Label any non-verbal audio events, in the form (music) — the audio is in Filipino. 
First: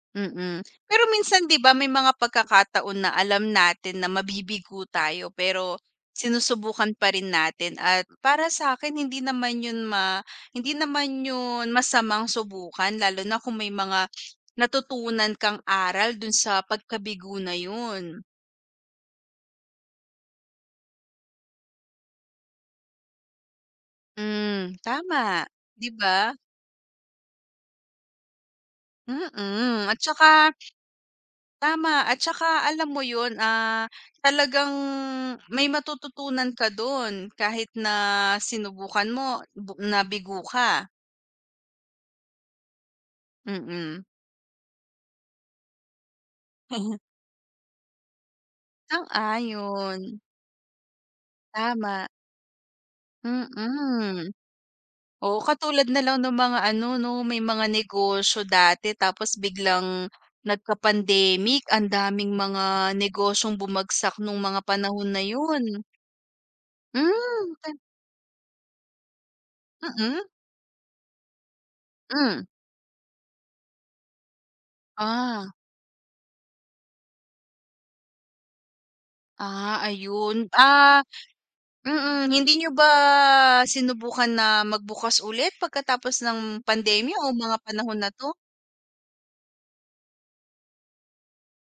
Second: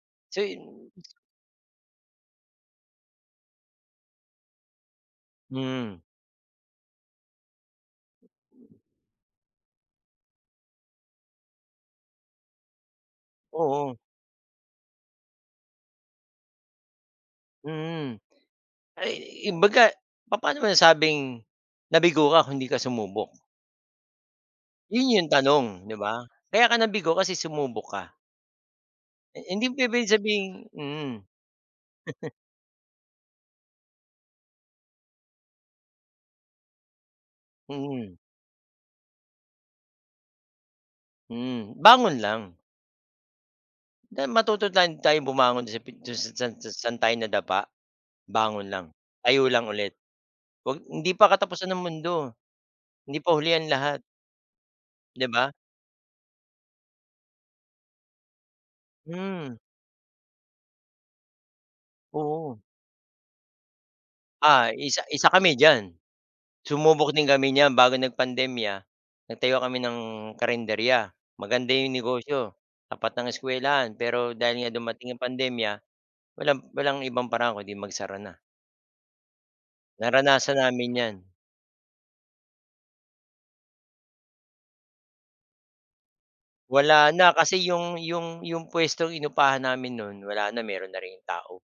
So, Mm. Pero 'yon. minsan 'di ba? May mga pagkakataon na alam natin na mabibigo tayo, pero Hmm. sinusubukan pa rin natin. At para sakin hindi naman yun ma hindi naman yun masamang subukan lalo na kung may Oo. mga natutunan kang aral dun sa pagkabigo na Mm. yun. Ay, yung baga, papaano mo nasabing nabigo ka kung 'di ka sumubok? Hmm, Yun yung tama, tanong, 'di 'di ba? ba? Kaya ka nabigo kasi sumubok ka. Eh, hindi Mm, at pwedeng tsaka sabihing mm. tama, at (chuckles) tsaka alam mo yun, ah, talagang may matututunan ka dun kahit na Mm. sinubukan mo bu nabigo ka. Mm, bangon lang. Mm. Tay matuto tayong tayong bumangon sa pin san sa saan (chuckles) tayo nadapa. Bangon lang. Tayo lang ulit. Sang-ayon. 'Wag hindi pa katapusan ng Tama. mundo. Hindi pa huli ang lahat. Mm. 'Di Oo, ba? katulad na lang ng mga ano, 'no? May mga negosyo dati. Tapos Hmm. biglang nagka-pandemic. Ang daming Oo. mga negosyong bumagsak nung mga Ah, isa panahon na isa kami yun. diyan. Sumubok din Hmm, kami nyan. twen Bago nagpandemya, nagtayo kami ng Mm. karenderiya. Maganda yung Hmm. negosyo, tapat ng eskuwelahan. Pero dahil nga dumating ang Ah. pandemya, walang walang ibang paraan kundi magsara na. Ah, ayun. Naranasan namin Ah, yan. mm, hindi niyo ba sinubukan na magbukas ulit pagkatapos ng Wala pandemiya o na. mga Kasi panahon yung na 'to? yung yung puwestong inupahan namin no'n, wala na, meron na rin yung tao.